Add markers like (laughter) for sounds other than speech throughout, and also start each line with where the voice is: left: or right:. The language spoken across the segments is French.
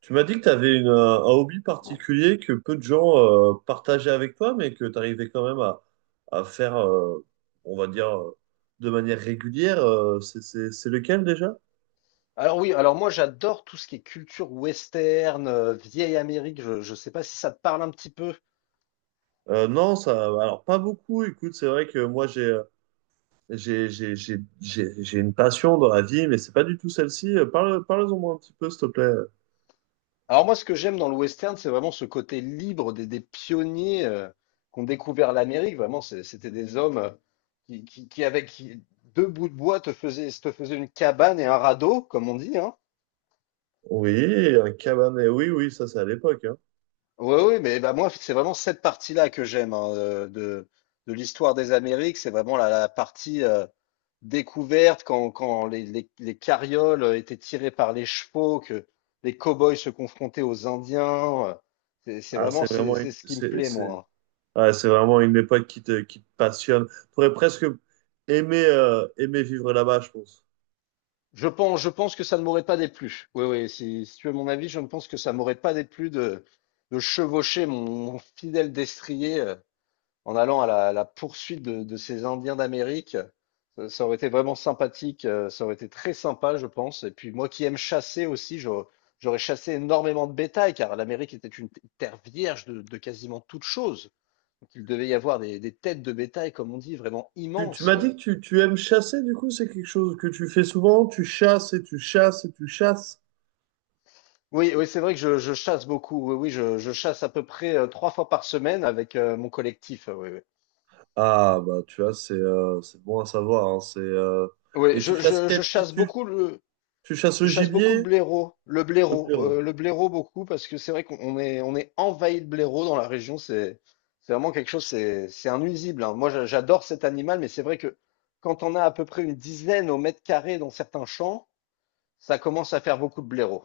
right: Tu m'as dit que tu avais un hobby particulier que peu de gens partageaient avec toi, mais que tu arrivais quand même à faire, on va dire, de manière régulière. C'est lequel déjà?
left: Alors oui, alors moi j'adore tout ce qui est culture western, vieille Amérique, je sais pas si ça te parle un petit peu.
right: Non, ça, alors pas beaucoup. Écoute, c'est vrai que moi j'ai une passion dans la vie, mais c'est pas du tout celle-ci. Parle-en moi un petit peu, s'il te plaît.
left: Alors moi ce que j'aime dans le western, c'est vraiment ce côté libre des pionniers qui ont découvert l'Amérique. Vraiment, c'était des hommes qui, qui, qui, avec qui- deux bouts de bois te faisaient une cabane et un radeau, comme on dit, hein.
right: Oui, un cabaret. Oui, oui, ça c'est à l'époque, hein.
left: Oui, oui, mais bah moi, c'est vraiment cette partie-là que j'aime hein, de l'histoire des Amériques. C'est vraiment la partie découverte quand les carrioles étaient tirées par les chevaux, que les cow-boys se confrontaient aux Indiens. C'est
right: Ah, c'est
left: vraiment c'est
right: vraiment
left: c'est
right: une,
left: ce qui me plaît,
right: c'est-
left: moi.
right: ouais, c'est vraiment une époque qui te passionne. Tu aurais presque aimé vivre là-bas, je pense.
left: Je pense que ça ne m'aurait pas déplu. Oui, oui, si tu veux mon avis, je ne pense que ça m'aurait pas déplu de chevaucher mon fidèle destrier, en allant à la poursuite de ces Indiens d'Amérique. Ça aurait été vraiment sympathique, ça aurait été très sympa, je pense. Et puis moi qui aime chasser aussi, j'aurais chassé énormément de bétail, car l'Amérique était une terre vierge de quasiment toute chose. Donc il devait y avoir des têtes de bétail, comme on dit, vraiment
right: Tu
left: immenses.
right: m'as dit que tu aimes chasser, du coup, c'est quelque chose que tu fais souvent. Tu chasses et tu chasses et tu chasses.
left: Oui, oui, c'est vrai que je chasse beaucoup. Oui, oui, je chasse à peu près trois fois par semaine avec mon collectif. Oui, oui.
right: Ah bah, tu vois, c'est bon à savoir, hein,
left: Oui,
right: et tu chasses
left: je chasse beaucoup.
right: tu chasses
left: Je
right: le
left: chasse beaucoup le
right: gibier?
left: blaireau, le
right: Le
left: blaireau,
right: blaireau.
left: le blaireau beaucoup parce que c'est vrai qu'on est on est envahi de blaireaux dans la région. C'est vraiment quelque chose. C'est un nuisible, hein. Moi, j'adore cet animal, mais c'est vrai que quand on a à peu près une dizaine au mètre carré dans certains champs, ça commence à faire beaucoup de blaireaux.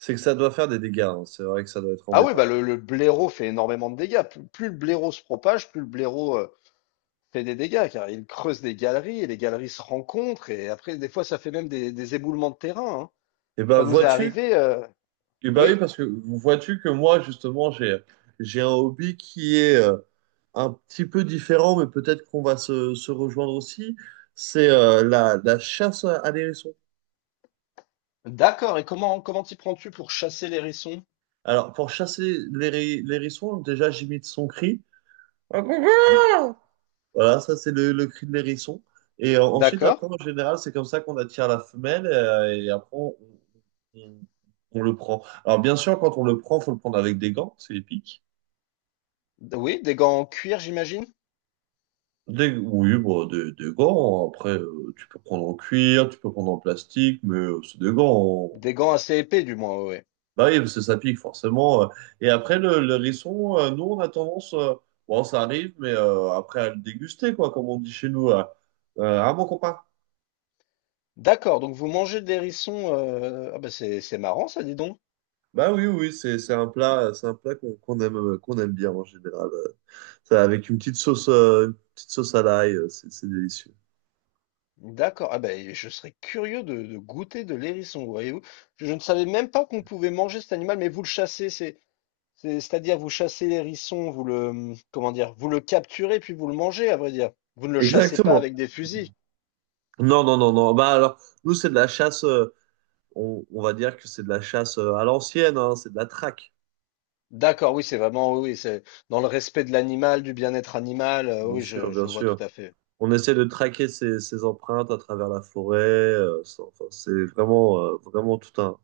right: C'est que ça doit faire des dégâts, hein. C'est vrai que ça doit être
left: Ah oui,
right: embêtant.
left: bah le blaireau fait énormément de dégâts. Plus le blaireau se propage, plus le blaireau fait des dégâts, car il creuse des galeries et les galeries se rencontrent, et après des fois ça fait même des éboulements de terrain, hein.
right: Et bah,
left: Ça nous est
right: vois-tu?
left: arrivé.
right: Et bah oui,
left: Oui.
right: parce que vois-tu que j'ai un hobby qui est un petit peu différent, mais peut-être qu'on va se rejoindre aussi, c'est la, la chasse à l'hérisson.
left: D'accord. Et comment t'y prends-tu pour chasser l'hérisson?
right: Alors, pour chasser l'hérisson, déjà, j'imite son cri. Voilà, ça, c'est le cri de l'hérisson. Et ensuite,
left: D'accord.
right: après, en général, c'est comme ça qu'on attire la femelle et on- on le prend. Alors, bien sûr, quand on le prend, faut le prendre avec des gants, c'est épique.
left: Oui, des gants en cuir, j'imagine.
right: Oui, bon, des gants. Après, tu peux prendre en cuir, tu peux prendre en plastique, mais c'est des gants.
left: Des gants assez épais, du moins, oui.
right: Bah oui, parce que ça pique forcément, Et après, le hérisson, nous, on a tendance, bon, ça arrive, mais après à le déguster, quoi, comme on dit chez nous. Ah, mon copain.
left: D'accord. Donc vous mangez des hérissons. Ah bah c'est marrant, ça, dis donc.
right: Bah oui, oui, c'est un plat, c'est un plat qu'on aime, qu'on aime bien en général. Ça, avec une petite sauce à l'ail, c'est délicieux.
left: D'accord. Ah bah et je serais curieux de goûter de l'hérisson, voyez-vous. Je ne savais même pas qu'on pouvait manger cet animal, mais vous le chassez, c'est c'est-à-dire vous chassez l'hérisson, vous le comment dire, vous le capturez puis vous le mangez, à vrai dire. Vous ne le chassez pas
right: Exactement.
left: avec des fusils.
right: Non, non, non, non. Bah alors, nous, c'est de la chasse, on va dire que c'est de la chasse à l'ancienne, hein, c'est de la traque.
left: D'accord, oui, c'est vraiment, oui, oui, c'est dans le respect de l'animal, du bien-être animal.
right: Bien
left: Oui,
right: sûr, bien
left: je vois tout
right: sûr.
left: à fait.
right: On essaie de traquer ces empreintes à travers la forêt. Enfin, c'est vraiment, vraiment tout un,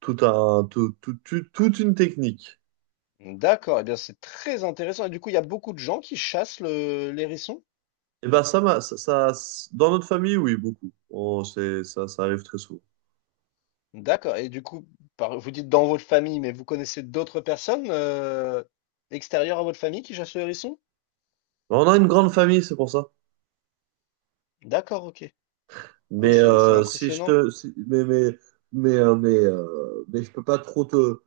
right: tout un, tout, tout- tout- toute une technique.
left: D'accord, eh bien, c'est très intéressant. Et du coup, il y a beaucoup de gens qui chassent l'hérisson?
right: Et ben ça, m'a- ça- Dans notre famille, oui, beaucoup. Ça arrive très souvent.
left: D'accord. Et du coup, vous dites dans votre famille, mais vous connaissez d'autres personnes extérieures à votre famille qui chassent le hérisson?
right: Mais on a une grande famille, c'est pour ça.
left: D'accord, ok. Ah oui,
right: Mais
left: c'est
right: si je
left: impressionnant.
right: te, si- mais je peux pas trop te,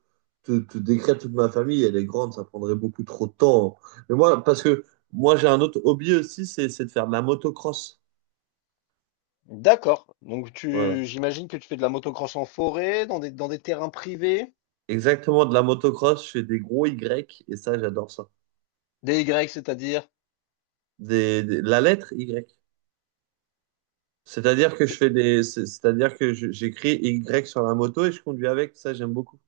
right: te, te décrire toute ma famille. Elle est grande, ça prendrait beaucoup trop de temps. Mais moi, parce que moi, j'ai un autre hobby aussi, c'est de faire de la motocross.
left: D'accord. Donc,
right: Voilà.
left: tu, j'imagine que tu fais de la motocross en forêt, dans dans des terrains privés,
right: Exactement, de la motocross, je fais des gros Y et ça, j'adore ça.
left: des Y, c'est-à-dire.
right: La lettre Y.
left: C'est-
right: C'est-à-dire que j'écris Y sur la moto et je conduis avec. Ça, j'aime beaucoup.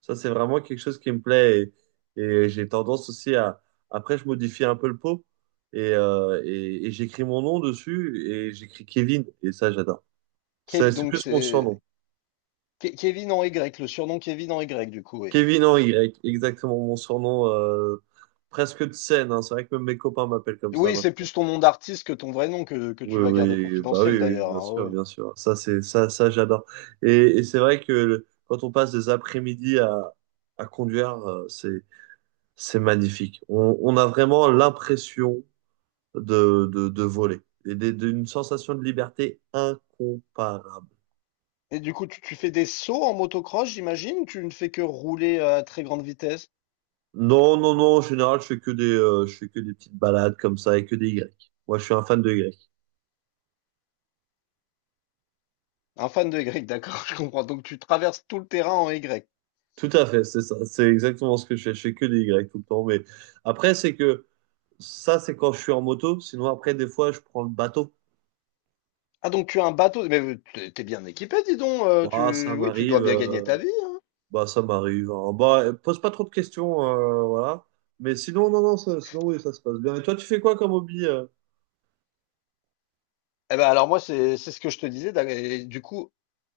right: Ça, c'est vraiment quelque chose qui me plaît et j'ai tendance aussi à, après, je modifie un peu le pot et j'écris mon nom dessus et j'écris Kevin et ça, j'adore. Ça, c'est
left: Donc,
right: plus mon surnom.
left: c'est Kevin en Y, le surnom Kevin en Y, du coup, oui.
right: Kevin en Y, exactement mon surnom, presque de scène, hein. C'est vrai que même mes copains m'appellent comme ça
left: Oui, c'est
right: maintenant.
left: plus ton nom d'artiste que ton vrai nom que
right: Oui,
left: tu vas garder
right: oui, bah
left: confidentiel
right: oui, oui,
left: d'ailleurs,
right: bien
left: hein,
right: sûr,
left: ouais, ouais.
right: bien sûr. Ça, ça, j'adore. Et c'est vrai que quand on passe des après-midi à conduire, c'est magnifique. On a vraiment l'impression de voler d'une sensation de liberté incomparable.
left: Et du coup, tu fais des sauts en motocross, j'imagine, ou tu ne fais que rouler à très grande vitesse?
right: Non, non, non. En général, je fais que des petites balades comme ça et que des Y. Moi, je suis un fan de Y.
left: Un fan de Y, d'accord, (laughs) je comprends. Donc tu traverses tout le terrain en Y.
right: Tout à fait, c'est ça. C'est exactement ce que je fais. Je fais que des Y tout le temps. Mais après, c'est que ça, c'est quand je suis en moto. Sinon, après, des fois, je prends le bateau.
left: Ah, donc tu as un bateau, mais t'es bien équipé, dis donc.
right: Bah, ça
left: Oui, tu dois
right: m'arrive,
left: bien gagner ta vie.
right: bah, ça m'arrive, hein. Bah, pose pas trop de questions, voilà. Mais sinon, non, non, ça- sinon, oui, ça se passe bien. Et toi, tu fais quoi comme hobby,
left: Eh ben alors moi, c'est ce que je te disais. Du coup,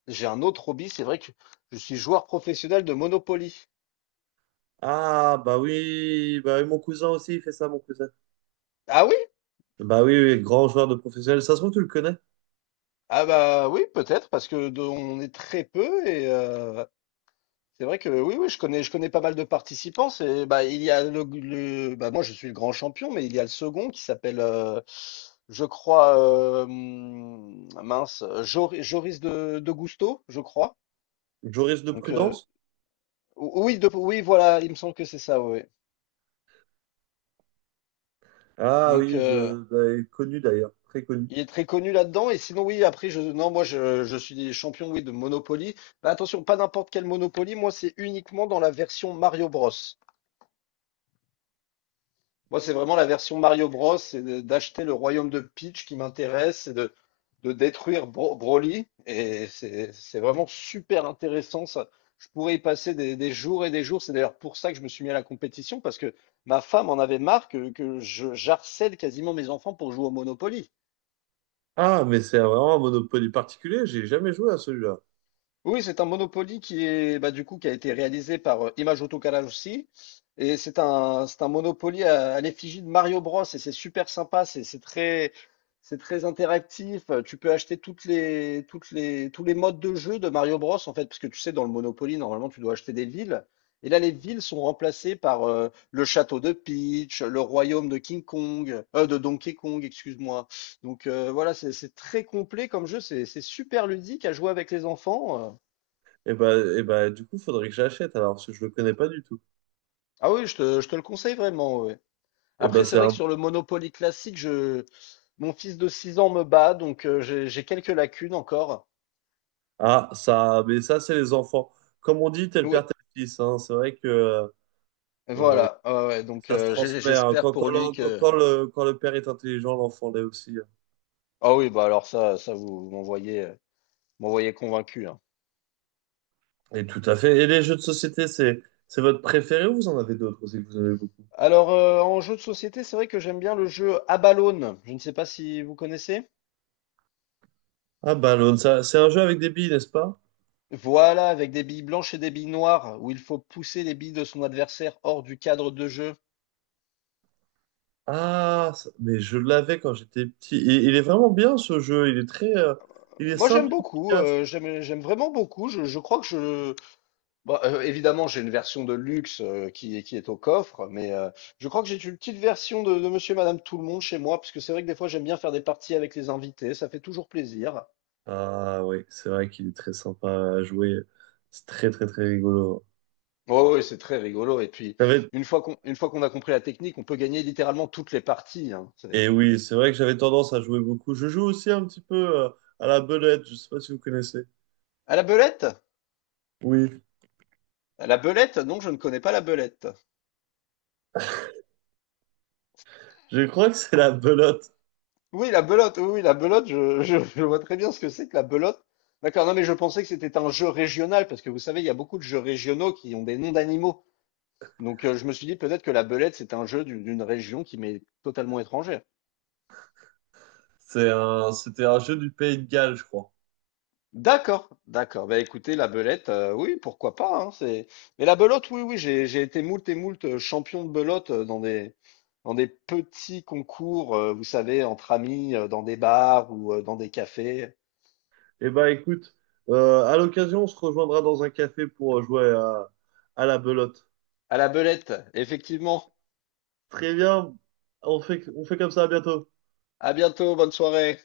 left: j'ai un autre hobby. C'est vrai que je suis joueur professionnel de Monopoly.
right: Ah, bah oui, mon cousin aussi, il fait ça, mon cousin.
left: Ah oui?
right: Bah oui, oui, grand joueur de professionnel. Ça se trouve, tu le connais.
left: Ah bah oui, peut-être, parce que on est très peu et c'est vrai que oui, oui, je connais pas mal de participants. C'est bah il y a bah moi je suis le grand champion, mais il y a le second qui s'appelle, je crois, mince, Joris de Gusto, je crois.
right: Joris de
left: Donc
right: Prudence.
left: oui, oui, voilà, il me semble que c'est ça, oui.
right: Ah
left: Donc
right: oui, je l'avais connu d'ailleurs. Très connu.
left: il est très connu là-dedans. Et sinon, oui, après, non, je suis champion, oui, de Monopoly. Mais attention, pas n'importe quel Monopoly. Moi, c'est uniquement dans la version Mario Bros. Moi, c'est vraiment la version Mario Bros. D'acheter le royaume de Peach qui m'intéresse, de détruire Broly. C'est vraiment super intéressant, ça. Je pourrais y passer des jours et des jours. C'est d'ailleurs pour ça que je me suis mis à la compétition, parce que ma femme en avait marre j'harcèle quasiment mes enfants pour jouer au Monopoly.
right: Ah, mais c'est vraiment un Monopoly particulier. J'ai jamais joué à celui-là.
left: Oui, c'est un Monopoly qui est bah, du coup qui a été réalisé par Image Autocalat aussi. Et c'est un Monopoly à l'effigie de Mario Bros. Et c'est super sympa, c'est très c'est très interactif. Tu peux acheter toutes les tous les modes de jeu de Mario Bros. En fait, parce que tu sais dans le Monopoly normalement tu dois acheter des villes. Et là les villes sont remplacées par le château de Peach, le royaume de King Kong, de Donkey Kong, excuse-moi. Donc voilà, c'est très complet comme jeu, c'est super ludique à jouer avec les enfants.
right: Et bah, du coup, faudrait que j'achète alors, parce que je le connais pas du tout.
left: Ah oui, je te le conseille vraiment, ouais.
right: Eh
left: Après,
right: ben
left: c'est
right: c'est
left: vrai que
right: un...
left: sur le Monopoly classique, mon fils de 6 ans me bat, donc j'ai quelques lacunes encore.
right: Ah, ça, mais ça, c'est les enfants. Comme on dit, tel
left: Oui,
right: père, tel fils, hein. C'est vrai que euh,
left: voilà. Ah ouais, donc
right: ça se transmet, hein.
left: j'espère
right: Quand,
left: pour
right: quand
left: lui
right: le, quand-
left: que.
right: quand le, quand le père est intelligent, l'enfant l'est aussi, hein.
left: Ah oui, bah alors ça, vous m'envoyez, m'envoyez convaincu, hein.
right: Et tout à fait. Et les jeux de société, c'est votre préféré ou vous en avez d'autres aussi que vous avez beaucoup?
left: Alors en jeu de société, c'est vrai que j'aime bien le jeu à ballonne. Je ne sais pas si vous connaissez.
right: Ah, Ballon, ça, c'est un jeu avec des billes, n'est-ce pas?
left: Voilà, avec des billes blanches et des billes noires, où il faut pousser les billes de son adversaire hors du cadre de jeu.
right: Ah, ça- mais je l'avais quand j'étais petit. Et il est vraiment bien ce jeu. Il est très, il est
left: Moi,
right: simple
left: j'aime
right: et
left: beaucoup,
right: efficace.
left: j'aime vraiment beaucoup. Je crois que évidemment, j'ai une version de luxe, qui est au coffre, mais, je crois que j'ai une petite version de Monsieur et Madame Tout-le-Monde chez moi, parce que c'est vrai que des fois, j'aime bien faire des parties avec les invités, ça fait toujours plaisir.
right: Ah oui, c'est vrai qu'il est très sympa à jouer. C'est très, très, très rigolo.
left: Oh, oui, ouais, c'est très rigolo et puis
right: T'avais,
left: une fois qu'on a compris la technique, on peut gagner littéralement toutes les parties, hein,
right: et
left: c'est
right: oui, c'est vrai que j'avais tendance à jouer beaucoup. Je joue aussi un petit peu euh, à la belote, je sais pas si vous connaissez.
left: à la belette.
right: Oui,
left: À la belette? Non, je ne connais pas la belette.
right: je crois que c'est la belote.
left: Oui, la belote, oui, oui, la belote, (laughs) je vois très bien ce que c'est que la belote. D'accord, non, mais je pensais que c'était un jeu régional, parce que vous savez, il y a beaucoup de jeux régionaux qui ont des noms d'animaux. Donc, je me suis dit peut-être que la belette, c'est un jeu d'une région qui m'est totalement étrangère.
right: C'est un, c'était un jeu du Pays de Galles, je crois.
left: D'accord, d'accord. Bah écoutez, la belette, oui, pourquoi pas, hein, c'est... Mais la belote, oui, oui, j'ai été moult et moult champion de belote dans dans des petits concours, vous savez, entre amis, dans des bars ou dans des cafés.
right: Eh ben écoute, à l'occasion, on se rejoindra dans un café pour jouer à la belote.
left: À la belette, effectivement.
right: Très bien, on fait comme ça, à bientôt.
left: À bientôt, bonne soirée.